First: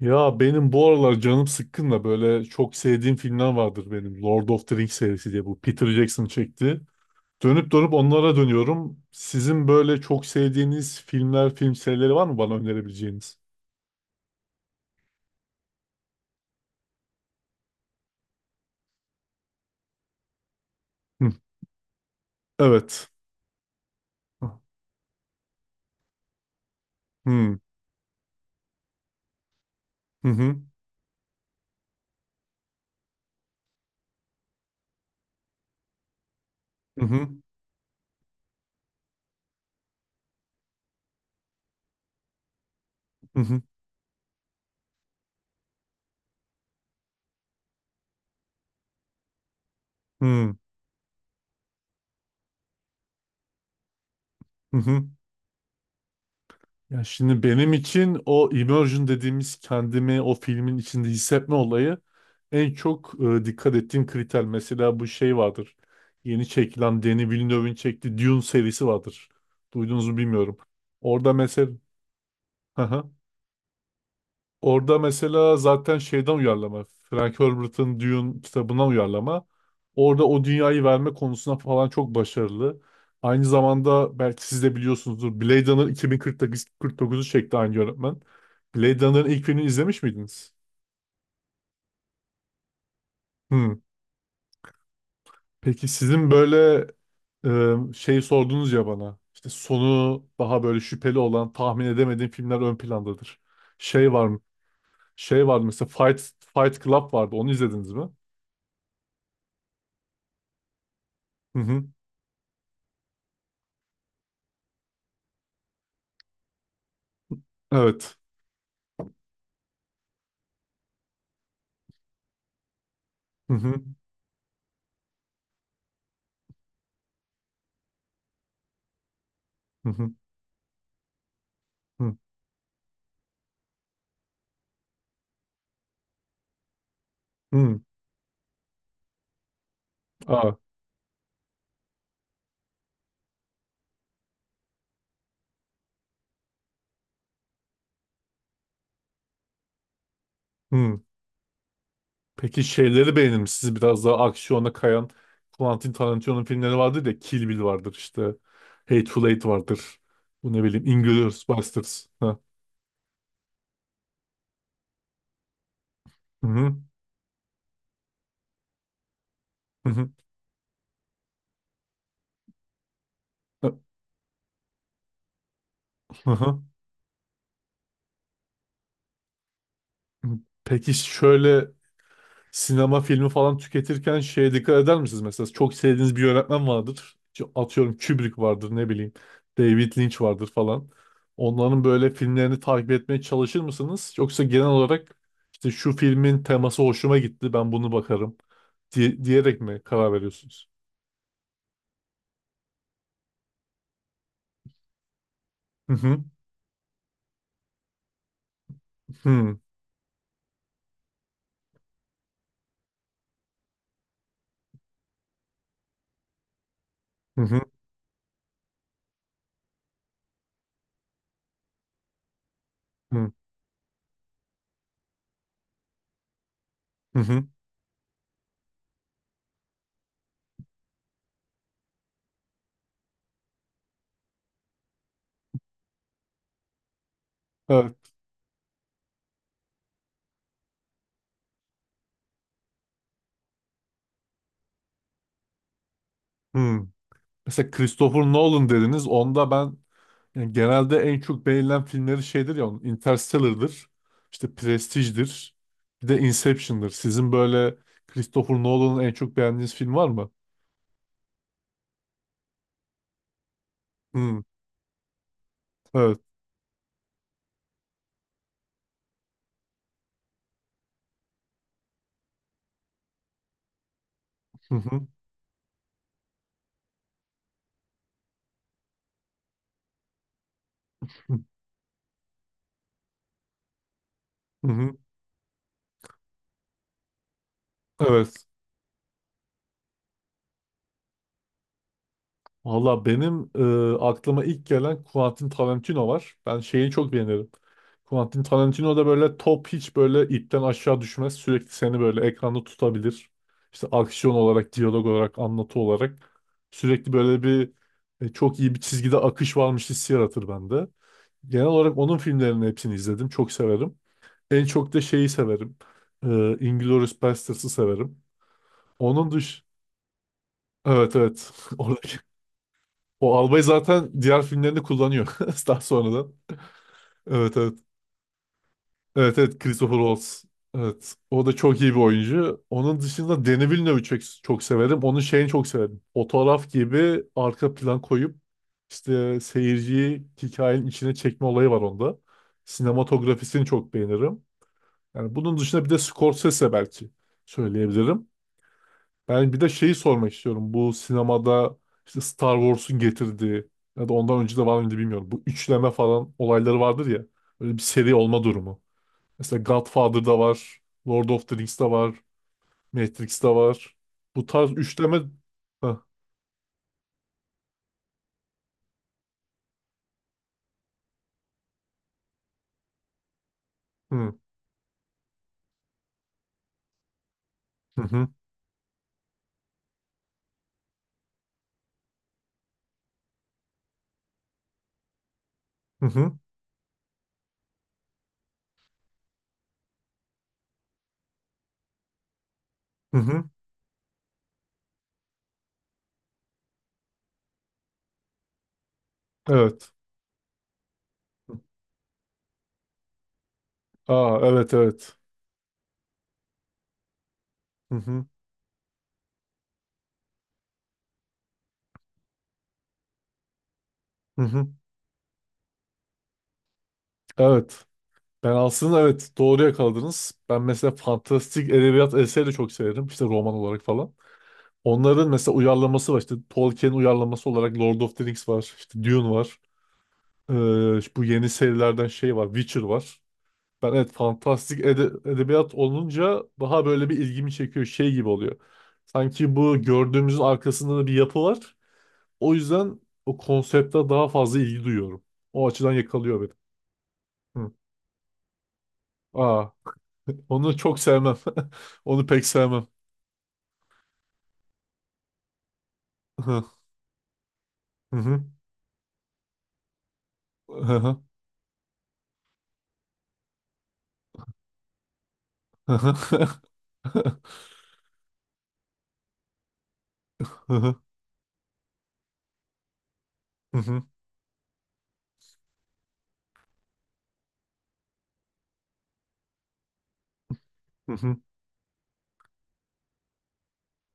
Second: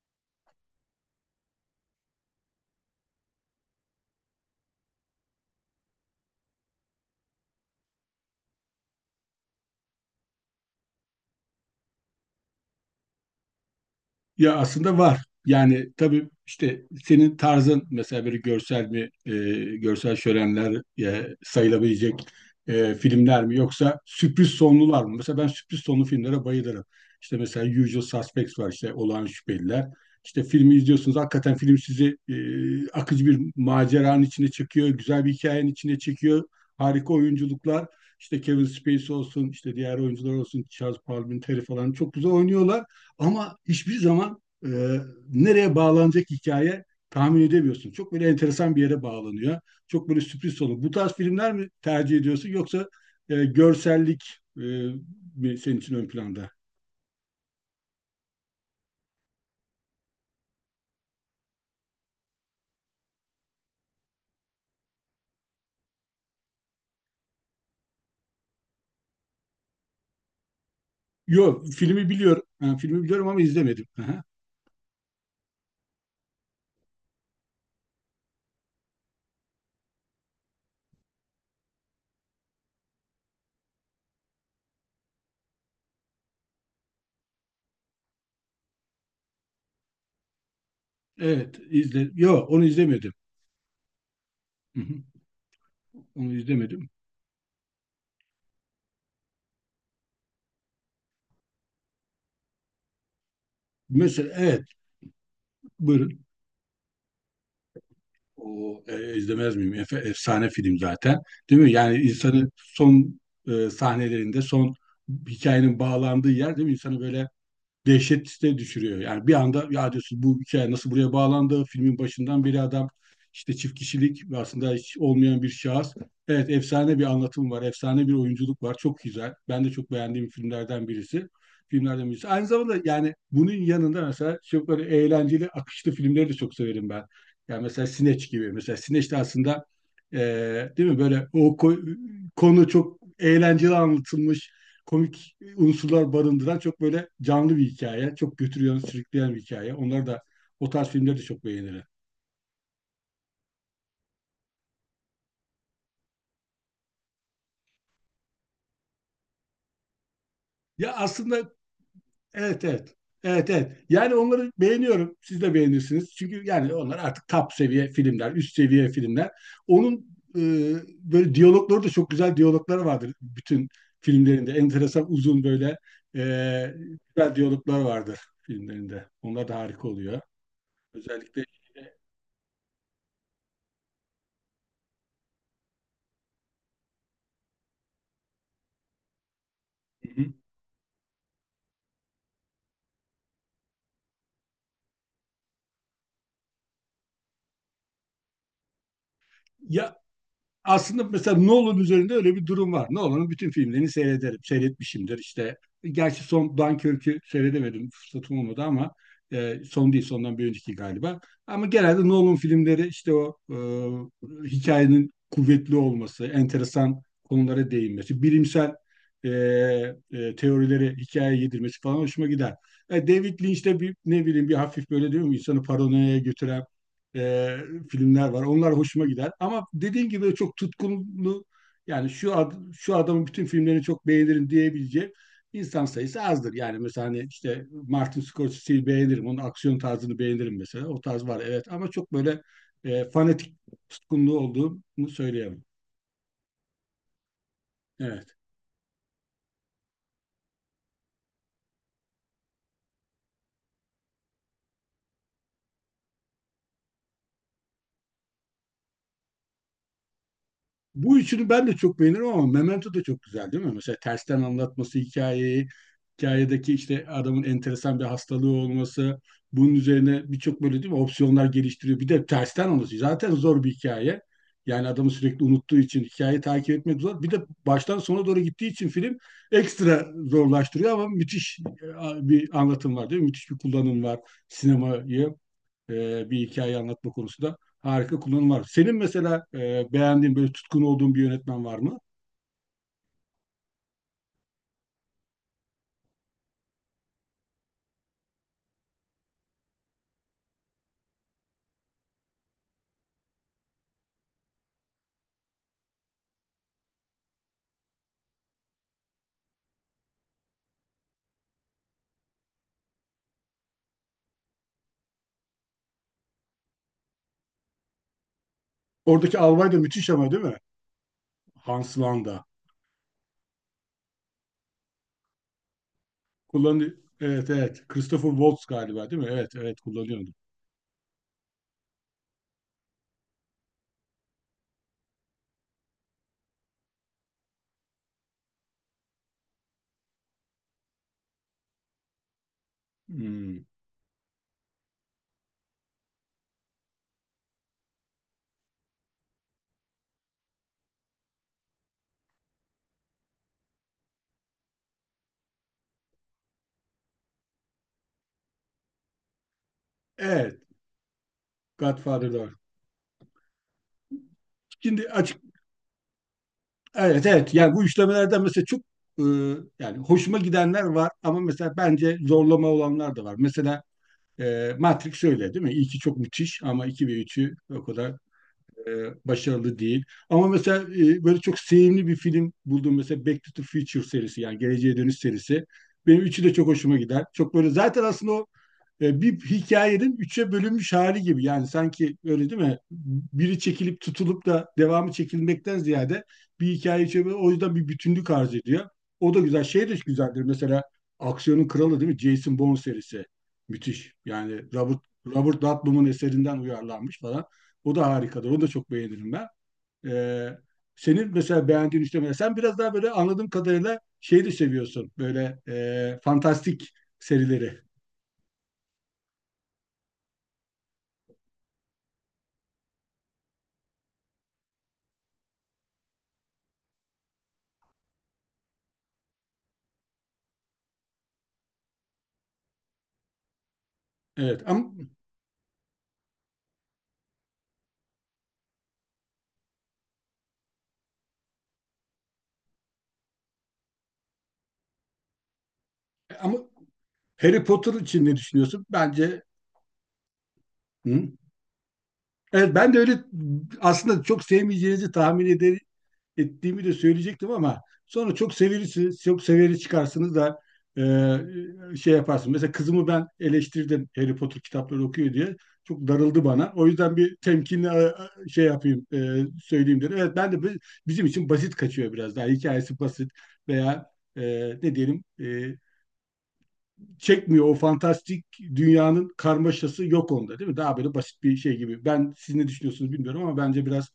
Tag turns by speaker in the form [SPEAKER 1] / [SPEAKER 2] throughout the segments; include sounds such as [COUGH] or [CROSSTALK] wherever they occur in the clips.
[SPEAKER 1] Ya benim bu aralar canım sıkkın da böyle çok sevdiğim filmler vardır benim. Lord of the Rings serisi diye bu Peter Jackson çekti. Dönüp dönüp onlara dönüyorum. Sizin böyle çok sevdiğiniz filmler, film serileri var mı bana önerebileceğiniz?
[SPEAKER 2] Ya aslında var. Yani tabii işte senin tarzın mesela böyle görsel mi, e, görsel şölenler
[SPEAKER 1] Hı,
[SPEAKER 2] sayılabilecek
[SPEAKER 1] evet.
[SPEAKER 2] filmler mi yoksa sürpriz
[SPEAKER 1] Hı,
[SPEAKER 2] sonlular mı? Mesela ben sürpriz sonlu filmlere bayılırım. İşte
[SPEAKER 1] hı,
[SPEAKER 2] mesela Usual Suspects var, işte Olağan Şüpheliler.
[SPEAKER 1] hı,
[SPEAKER 2] İşte
[SPEAKER 1] hı,
[SPEAKER 2] filmi izliyorsunuz, hakikaten film sizi akıcı bir maceranın içine çekiyor, güzel bir hikayenin içine çekiyor. Harika
[SPEAKER 1] hı,
[SPEAKER 2] oyunculuklar. İşte Kevin Spacey olsun, işte diğer oyuncular olsun, Charles Palminteri falan çok güzel oynuyorlar. Ama
[SPEAKER 1] hı,
[SPEAKER 2] hiçbir zaman nereye bağlanacak hikaye tahmin edemiyorsun. Çok böyle enteresan bir yere bağlanıyor. Çok böyle
[SPEAKER 1] hı,
[SPEAKER 2] sürpriz sonu. Bu tarz filmler mi tercih ediyorsun, yoksa görsellik
[SPEAKER 1] hı, hı.
[SPEAKER 2] mi senin için ön planda?
[SPEAKER 1] Ya şimdi benim için o immersion dediğimiz kendimi o filmin içinde hissetme olayı en çok dikkat ettiğim kriter. Mesela bu şey vardır. Yeni çekilen Denis Villeneuve'in çektiği Dune serisi vardır. Duydunuz mu bilmiyorum. Orada
[SPEAKER 2] Yok,
[SPEAKER 1] mesela
[SPEAKER 2] filmi biliyorum. Ha, filmi
[SPEAKER 1] [LAUGHS]
[SPEAKER 2] biliyorum ama izlemedim. Aha.
[SPEAKER 1] orada mesela zaten şeyden uyarlama. Frank Herbert'ın Dune kitabından uyarlama. Orada o dünyayı verme konusunda falan çok başarılı. Aynı zamanda belki siz de biliyorsunuzdur. Blade Runner 2049'u çekti aynı yönetmen. Blade Runner'ın ilk filmini izlemiş miydiniz?
[SPEAKER 2] Evet, izle. Yok, onu izlemedim.
[SPEAKER 1] Hmm.
[SPEAKER 2] Hı hı.
[SPEAKER 1] Peki sizin
[SPEAKER 2] Onu
[SPEAKER 1] böyle
[SPEAKER 2] izlemedim.
[SPEAKER 1] şey sordunuz ya bana. İşte sonu daha böyle şüpheli olan, tahmin edemediğim filmler ön plandadır. Şey var
[SPEAKER 2] Mesela
[SPEAKER 1] mı?
[SPEAKER 2] evet,
[SPEAKER 1] Şey var mı? Mesela
[SPEAKER 2] buyurun.
[SPEAKER 1] Fight Club vardı. Onu izlediniz mi?
[SPEAKER 2] İzlemez miyim? Efsane film zaten.
[SPEAKER 1] Hı
[SPEAKER 2] Değil mi?
[SPEAKER 1] hı.
[SPEAKER 2] Yani insanı son sahnelerinde, son hikayenin bağlandığı yer, değil mi? İnsanı böyle
[SPEAKER 1] Evet.
[SPEAKER 2] dehşete düşürüyor. Yani bir anda ya diyorsun, bu hikaye nasıl buraya bağlandı? Filmin başından beri adam
[SPEAKER 1] Hı
[SPEAKER 2] işte
[SPEAKER 1] hı.
[SPEAKER 2] çift kişilik ve aslında hiç olmayan bir şahıs. Evet, efsane bir anlatım var, efsane bir oyunculuk var. Çok güzel. Ben de
[SPEAKER 1] Hı
[SPEAKER 2] çok
[SPEAKER 1] hı.
[SPEAKER 2] beğendiğim filmlerden birisi. Filmlerden
[SPEAKER 1] Hı.
[SPEAKER 2] birisi. Aynı zamanda yani bunun yanında mesela çok böyle eğlenceli, akışlı filmleri de çok severim ben. Yani
[SPEAKER 1] Hı.
[SPEAKER 2] mesela Sineç gibi. Mesela Sineç de aslında e,
[SPEAKER 1] Aa.
[SPEAKER 2] değil mi böyle, konu çok eğlenceli anlatılmış, komik unsurlar barındıran çok böyle canlı bir hikaye. Çok götürüyor, sürükleyen bir hikaye. Onlar da, o tarz
[SPEAKER 1] Hı.
[SPEAKER 2] filmleri de çok beğenirim.
[SPEAKER 1] Peki şeyleri beğenir misiniz? Biraz daha aksiyona kayan Quentin Tarantino'nun filmleri vardır ya. Kill Bill vardır işte. Hateful Eight vardır. Bu ne bileyim.
[SPEAKER 2] Ya
[SPEAKER 1] Inglourious
[SPEAKER 2] aslında
[SPEAKER 1] Basterds. Ha.
[SPEAKER 2] evet, evet. Evet, evet. Yani onları beğeniyorum. Siz de beğenirsiniz. Çünkü
[SPEAKER 1] Hı
[SPEAKER 2] yani
[SPEAKER 1] hı.
[SPEAKER 2] onlar artık top seviye filmler, üst seviye filmler.
[SPEAKER 1] Hı
[SPEAKER 2] Onun
[SPEAKER 1] hı.
[SPEAKER 2] e, böyle diyalogları da, çok güzel diyalogları vardır bütün filmlerinde. Enteresan uzun böyle e,
[SPEAKER 1] Hı hı.
[SPEAKER 2] güzel diyaloglar vardır filmlerinde. Onlar da harika oluyor.
[SPEAKER 1] Peki
[SPEAKER 2] Özellikle.
[SPEAKER 1] şöyle sinema filmi falan tüketirken şeye dikkat eder misiniz? Mesela çok sevdiğiniz bir yönetmen vardır. İşte atıyorum Kubrick vardır ne bileyim. David
[SPEAKER 2] Hı
[SPEAKER 1] Lynch
[SPEAKER 2] hı.
[SPEAKER 1] vardır falan. Onların böyle filmlerini takip etmeye çalışır mısınız? Yoksa genel olarak işte şu filmin teması hoşuma gitti ben bunu bakarım diyerek mi
[SPEAKER 2] Ya
[SPEAKER 1] karar veriyorsunuz?
[SPEAKER 2] aslında mesela Nolan üzerinde öyle bir durum var. Nolan'ın bütün filmlerini seyrederim, seyretmişimdir. İşte
[SPEAKER 1] Hı
[SPEAKER 2] gerçi
[SPEAKER 1] hı.
[SPEAKER 2] son Dunkirk'ü seyredemedim, fırsatım olmadı ama
[SPEAKER 1] Hı hı.
[SPEAKER 2] son değil, sondan bir önceki galiba. Ama genelde Nolan filmleri, işte o hikayenin kuvvetli olması, enteresan
[SPEAKER 1] Hı
[SPEAKER 2] konulara değinmesi, bilimsel e, teorileri hikayeye yedirmesi falan hoşuma gider. E,
[SPEAKER 1] hı.
[SPEAKER 2] David Lynch'te bir ne bileyim bir hafif böyle, diyor mu, insanı paranoyaya götüren
[SPEAKER 1] Hı hı.
[SPEAKER 2] e, filmler var. Onlar hoşuma gider. Ama dediğin gibi çok tutkunlu, yani şu adamın bütün filmlerini çok beğenirim diyebileceğim insan sayısı azdır. Yani mesela hani işte
[SPEAKER 1] Evet.
[SPEAKER 2] Martin Scorsese'yi beğenirim. Onun aksiyon tarzını beğenirim mesela. O tarz var evet, ama çok böyle fanatik tutkunluğu olduğunu söyleyemem.
[SPEAKER 1] Hı. Mesela Christopher
[SPEAKER 2] Evet.
[SPEAKER 1] Nolan dediniz. Onda ben yani genelde en çok beğenilen filmleri şeydir ya onun Interstellar'dır. İşte Prestige'dir. Bir de Inception'dır. Sizin böyle Christopher Nolan'ın en çok beğendiğiniz film var mı?
[SPEAKER 2] Bu üçünü ben de çok beğenirim, ama Memento da çok güzel, değil mi? Mesela
[SPEAKER 1] Hmm,
[SPEAKER 2] tersten anlatması hikayeyi,
[SPEAKER 1] evet.
[SPEAKER 2] hikayedeki işte adamın enteresan bir hastalığı olması, bunun üzerine birçok böyle, değil mi, opsiyonlar geliştiriyor. Bir de tersten olması zaten zor bir hikaye.
[SPEAKER 1] Hı
[SPEAKER 2] Yani
[SPEAKER 1] hı.
[SPEAKER 2] adamı sürekli unuttuğu için hikayeyi takip etmek zor. Bir de baştan sona doğru gittiği için film ekstra zorlaştırıyor, ama müthiş bir anlatım var değil mi? Müthiş bir kullanım var,
[SPEAKER 1] Hı hı.
[SPEAKER 2] sinemayı bir hikaye anlatma konusunda harika
[SPEAKER 1] Evet.
[SPEAKER 2] kullanım var. Senin mesela beğendiğin böyle tutkun olduğun bir yönetmen var mı?
[SPEAKER 1] Valla benim aklıma ilk gelen Quentin Tarantino var. Ben şeyi çok beğenirim. Quentin Tarantino da böyle top hiç böyle ipten aşağı düşmez. Sürekli seni böyle ekranda tutabilir. İşte aksiyon olarak, diyalog olarak, anlatı olarak. Sürekli böyle bir çok iyi bir çizgide akış varmış hissi yaratır bende. Genel olarak onun filmlerinin hepsini izledim. Çok severim. En çok da şeyi severim. E, Inglourious Basterds'ı severim. Onun
[SPEAKER 2] Oradaki
[SPEAKER 1] dış...
[SPEAKER 2] albay da müthiş ama, değil mi?
[SPEAKER 1] Evet, evet. [LAUGHS]
[SPEAKER 2] Hans
[SPEAKER 1] Orada
[SPEAKER 2] Landa.
[SPEAKER 1] o albayı zaten diğer filmlerinde kullanıyor. [LAUGHS] Daha sonradan.
[SPEAKER 2] Kullanıyor. Evet,
[SPEAKER 1] Evet evet.
[SPEAKER 2] evet. Christopher Waltz galiba değil mi?
[SPEAKER 1] Evet
[SPEAKER 2] Evet,
[SPEAKER 1] evet
[SPEAKER 2] evet
[SPEAKER 1] Christopher
[SPEAKER 2] kullanıyordu.
[SPEAKER 1] Waltz. Evet. O da çok iyi bir oyuncu. Onun dışında Denis Villeneuve'ü çok, çok severim. Onun şeyini çok severim. Fotoğraf gibi arka plan koyup işte seyirciyi hikayenin içine çekme olayı var onda. Sinematografisini
[SPEAKER 2] Hmm.
[SPEAKER 1] çok beğenirim. Yani bunun dışında bir de Scorsese belki söyleyebilirim. Ben bir de şeyi sormak istiyorum. Bu sinemada işte Star Wars'un getirdiği ya da ondan önce de var mıydı bilmiyorum. Bu üçleme falan olayları vardır ya. Böyle bir seri olma durumu. Mesela Godfather'da
[SPEAKER 2] Evet.
[SPEAKER 1] var. Lord of the Rings'te var.
[SPEAKER 2] Godfather'da var.
[SPEAKER 1] Matrix'te var. Bu tarz
[SPEAKER 2] Şimdi
[SPEAKER 1] üçleme...
[SPEAKER 2] açık,
[SPEAKER 1] Heh,
[SPEAKER 2] evet evet, yani bu işlemelerden mesela çok e, yani hoşuma gidenler var, ama mesela bence zorlama olanlar da var. Mesela
[SPEAKER 1] hı
[SPEAKER 2] Matrix öyle değil mi? İlki çok müthiş, ama 2 ve üçü o kadar
[SPEAKER 1] hı
[SPEAKER 2] e, başarılı değil. Ama mesela böyle çok sevimli bir film buldum. Mesela Back to the Future serisi, yani Geleceğe Dönüş serisi.
[SPEAKER 1] hı hı
[SPEAKER 2] Benim
[SPEAKER 1] hı
[SPEAKER 2] üçü de çok hoşuma gider. Çok böyle, zaten aslında o bir hikayenin üçe bölünmüş hali gibi. Yani sanki öyle, değil mi?
[SPEAKER 1] hı, hı.
[SPEAKER 2] Biri çekilip tutulup da devamı çekilmekten ziyade bir hikaye üçe o yüzden bir bütünlük arz ediyor. O da güzel. Şey
[SPEAKER 1] Evet.
[SPEAKER 2] de güzeldir. Mesela aksiyonun kralı, değil mi? Jason Bourne serisi. Müthiş.
[SPEAKER 1] Aa
[SPEAKER 2] Yani
[SPEAKER 1] evet
[SPEAKER 2] Robert
[SPEAKER 1] evet.
[SPEAKER 2] Robert Ludlum'un eserinden uyarlanmış falan.
[SPEAKER 1] Hı
[SPEAKER 2] O da
[SPEAKER 1] hı
[SPEAKER 2] harikadır. Onu da çok beğenirim ben. Ee, Senin mesela beğendiğin üçlemeler. Sen biraz daha böyle, anladığım kadarıyla
[SPEAKER 1] hı
[SPEAKER 2] şey de
[SPEAKER 1] hı.
[SPEAKER 2] seviyorsun. Böyle fantastik serileri.
[SPEAKER 1] Evet. Ben aslında evet doğru yakaladınız. Ben mesela fantastik edebiyat eseri de çok severim. İşte roman olarak falan. Onların mesela uyarlaması var. İşte Tolkien uyarlaması olarak Lord of the Rings var. İşte Dune var. İşte bu yeni serilerden şey var. Witcher var. Ben evet
[SPEAKER 2] Evet
[SPEAKER 1] fantastik
[SPEAKER 2] ama,
[SPEAKER 1] edebiyat olunca daha böyle bir ilgimi çekiyor. Şey gibi oluyor. Sanki bu gördüğümüzün arkasında da bir yapı var. O yüzden o konsepte daha fazla ilgi duyuyorum. O açıdan yakalıyor beni.
[SPEAKER 2] ama Harry
[SPEAKER 1] Hı.
[SPEAKER 2] Potter için ne düşünüyorsun? Bence,
[SPEAKER 1] Aa, onu çok
[SPEAKER 2] hı?
[SPEAKER 1] sevmem. [LAUGHS] Onu pek
[SPEAKER 2] Evet,
[SPEAKER 1] sevmem.
[SPEAKER 2] ben de öyle aslında çok sevmeyeceğinizi tahmin
[SPEAKER 1] Hı hı.
[SPEAKER 2] ettiğimi de söyleyecektim, ama
[SPEAKER 1] Hı
[SPEAKER 2] sonra
[SPEAKER 1] hı.
[SPEAKER 2] çok severiz, çok severi çıkarsınız da
[SPEAKER 1] Hı hı.
[SPEAKER 2] şey yaparsın. Mesela kızımı ben eleştirdim Harry Potter kitapları okuyor diye.
[SPEAKER 1] Hı
[SPEAKER 2] Çok darıldı
[SPEAKER 1] hı.
[SPEAKER 2] bana. O yüzden bir temkinli şey yapayım, söyleyeyim dedim. Evet ben de
[SPEAKER 1] Hı hı.
[SPEAKER 2] bizim için basit kaçıyor biraz daha. Hikayesi basit
[SPEAKER 1] Hı hı.
[SPEAKER 2] veya e, ne diyelim, çekmiyor, o fantastik dünyanın karmaşası yok onda, değil mi? Daha böyle
[SPEAKER 1] Hı
[SPEAKER 2] basit bir şey gibi. Ben, siz ne düşünüyorsunuz bilmiyorum, ama bence biraz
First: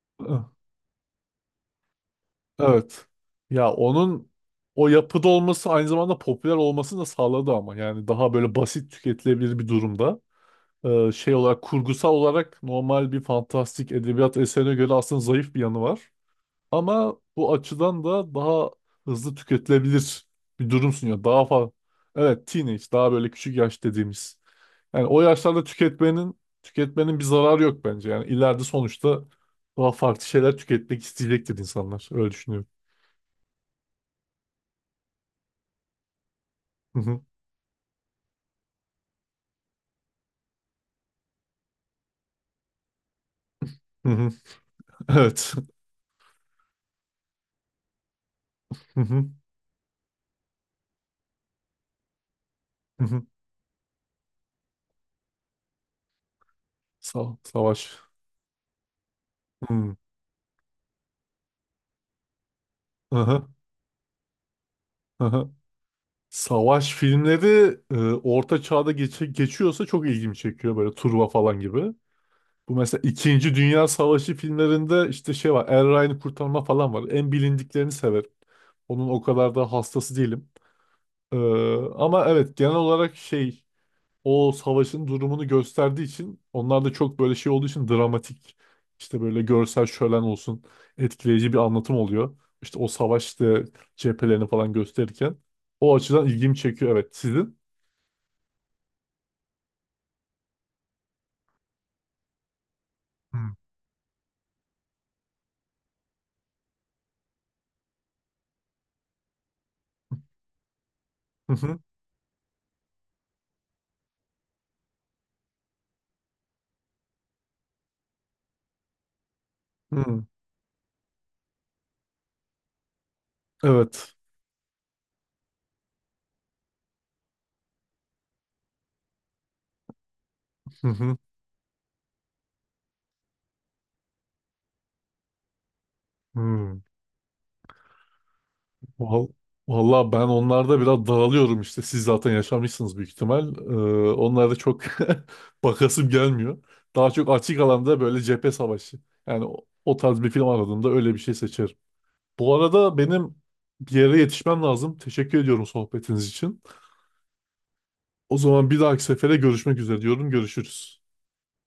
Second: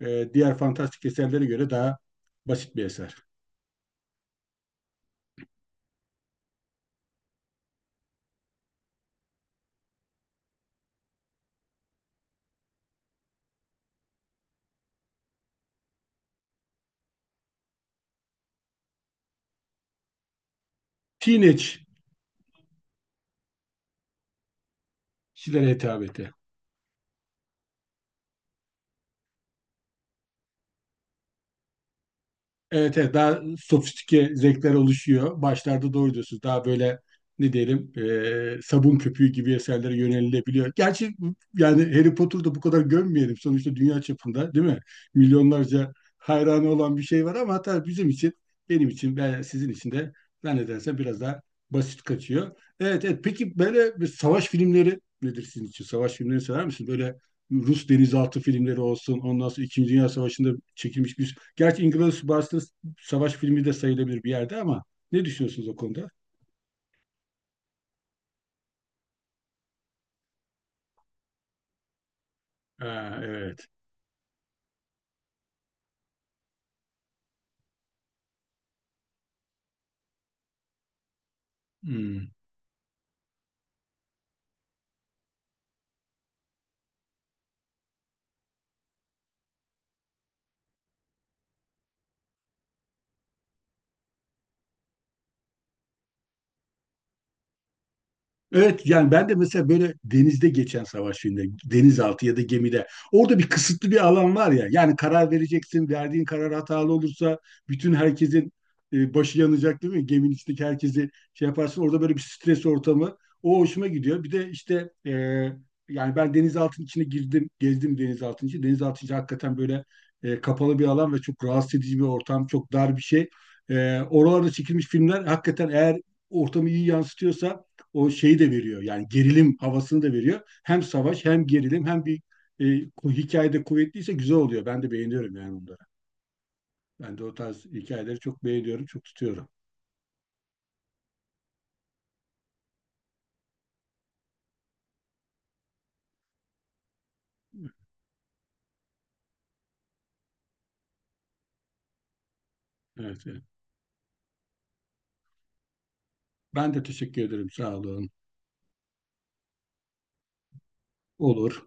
[SPEAKER 1] hı.
[SPEAKER 2] diğer fantastik eserlere göre daha basit bir
[SPEAKER 1] Evet.
[SPEAKER 2] eser.
[SPEAKER 1] Ya onun o yapıda olması aynı zamanda popüler olmasını da sağladı ama yani daha böyle basit tüketilebilir bir durumda. Şey olarak kurgusal olarak normal bir fantastik edebiyat eserine göre aslında zayıf bir yanı var. Ama bu açıdan da daha hızlı tüketilebilir bir durum sunuyor. Daha fazla
[SPEAKER 2] Teenage'çilere
[SPEAKER 1] evet teenage daha böyle küçük yaş dediğimiz. Yani o yaşlarda
[SPEAKER 2] hitabeti.
[SPEAKER 1] tüketmenin bir zararı yok bence. Yani ileride sonuçta daha farklı şeyler tüketmek isteyecektir insanlar. Öyle düşünüyorum.
[SPEAKER 2] Evet, evet, daha sofistike zevkler oluşuyor. Başlarda doğru diyorsunuz. Daha böyle
[SPEAKER 1] [LAUGHS]
[SPEAKER 2] ne diyelim, sabun köpüğü gibi eserlere yönelilebiliyor. Gerçi yani Harry Potter'da bu kadar gömmeyelim. Sonuçta dünya
[SPEAKER 1] Hı hı.
[SPEAKER 2] çapında, değil mi?
[SPEAKER 1] Evet.
[SPEAKER 2] Milyonlarca hayranı olan bir şey var, ama hatta bizim için, benim
[SPEAKER 1] Hı
[SPEAKER 2] için,
[SPEAKER 1] hı.
[SPEAKER 2] ben, sizin için de zannedersem biraz daha basit kaçıyor.
[SPEAKER 1] Hı
[SPEAKER 2] Evet, evet.
[SPEAKER 1] hı.
[SPEAKER 2] Peki böyle bir savaş filmleri nedir sizin için? Savaş filmlerini sever misiniz? Böyle Rus
[SPEAKER 1] Savaş.
[SPEAKER 2] denizaltı filmleri olsun. Ondan sonra İkinci
[SPEAKER 1] Hı.
[SPEAKER 2] Dünya Savaşı'nda çekilmiş bir... Gerçi Inglourious Basterds savaş
[SPEAKER 1] Aha.
[SPEAKER 2] filmi de sayılabilir bir yerde, ama ne
[SPEAKER 1] Aha.
[SPEAKER 2] düşünüyorsunuz o konuda?
[SPEAKER 1] Savaş filmleri Orta Çağ'da geçiyorsa çok ilgimi çekiyor böyle Turva falan gibi. Bu mesela
[SPEAKER 2] Ha,
[SPEAKER 1] İkinci
[SPEAKER 2] evet.
[SPEAKER 1] Dünya Savaşı filmlerinde işte şey var Er Ryan'ı kurtarma falan var. En bilindiklerini severim. Onun o kadar da hastası değilim. E, ama
[SPEAKER 2] Hmm.
[SPEAKER 1] evet genel olarak şey o savaşın durumunu gösterdiği için onlar da çok böyle şey olduğu için dramatik işte böyle görsel şölen olsun etkileyici bir anlatım oluyor. İşte o savaşta cephelerini falan gösterirken o açıdan ilgimi çekiyor evet sizin.
[SPEAKER 2] Evet, yani ben de mesela böyle denizde geçen savaş filminde, denizaltı ya da gemide, orada bir
[SPEAKER 1] Hmm.
[SPEAKER 2] kısıtlı bir alan var ya. Yani karar vereceksin, verdiğin karar hatalı olursa bütün herkesin başı yanacak, değil mi? Geminin içindeki herkesi şey
[SPEAKER 1] Hı hı.
[SPEAKER 2] yaparsın. Orada böyle bir stres ortamı. O hoşuma gidiyor. Bir de işte yani ben denizaltının içine girdim, gezdim denizaltının içi. Denizaltı içi hakikaten böyle
[SPEAKER 1] Hı.
[SPEAKER 2] kapalı bir alan ve çok rahatsız edici bir ortam, çok dar bir şey. E,
[SPEAKER 1] Evet.
[SPEAKER 2] oralarda çekilmiş filmler hakikaten, eğer ortamı iyi yansıtıyorsa, o şeyi de veriyor. Yani gerilim havasını da veriyor. Hem
[SPEAKER 1] Hı hı.
[SPEAKER 2] savaş hem gerilim hem bir e, hikayede kuvvetliyse güzel oluyor. Ben de beğeniyorum yani onları.
[SPEAKER 1] Hı.
[SPEAKER 2] Ben de o tarz hikayeleri çok beğeniyorum, çok
[SPEAKER 1] Val-
[SPEAKER 2] tutuyorum.
[SPEAKER 1] Vallahi ben onlarda biraz dağılıyorum işte. Siz zaten yaşamışsınız büyük ihtimal. Onlarda çok [LAUGHS] bakasım gelmiyor. Daha çok açık alanda böyle cephe savaşı. Yani o tarz bir film aradığımda öyle bir şey seçerim. Bu arada
[SPEAKER 2] Evet,
[SPEAKER 1] benim
[SPEAKER 2] evet.
[SPEAKER 1] bir yere yetişmem lazım. Teşekkür ediyorum sohbetiniz için.
[SPEAKER 2] Ben de teşekkür ederim. Sağ olun.
[SPEAKER 1] O zaman bir dahaki sefere görüşmek üzere diyorum. Görüşürüz.
[SPEAKER 2] Olur.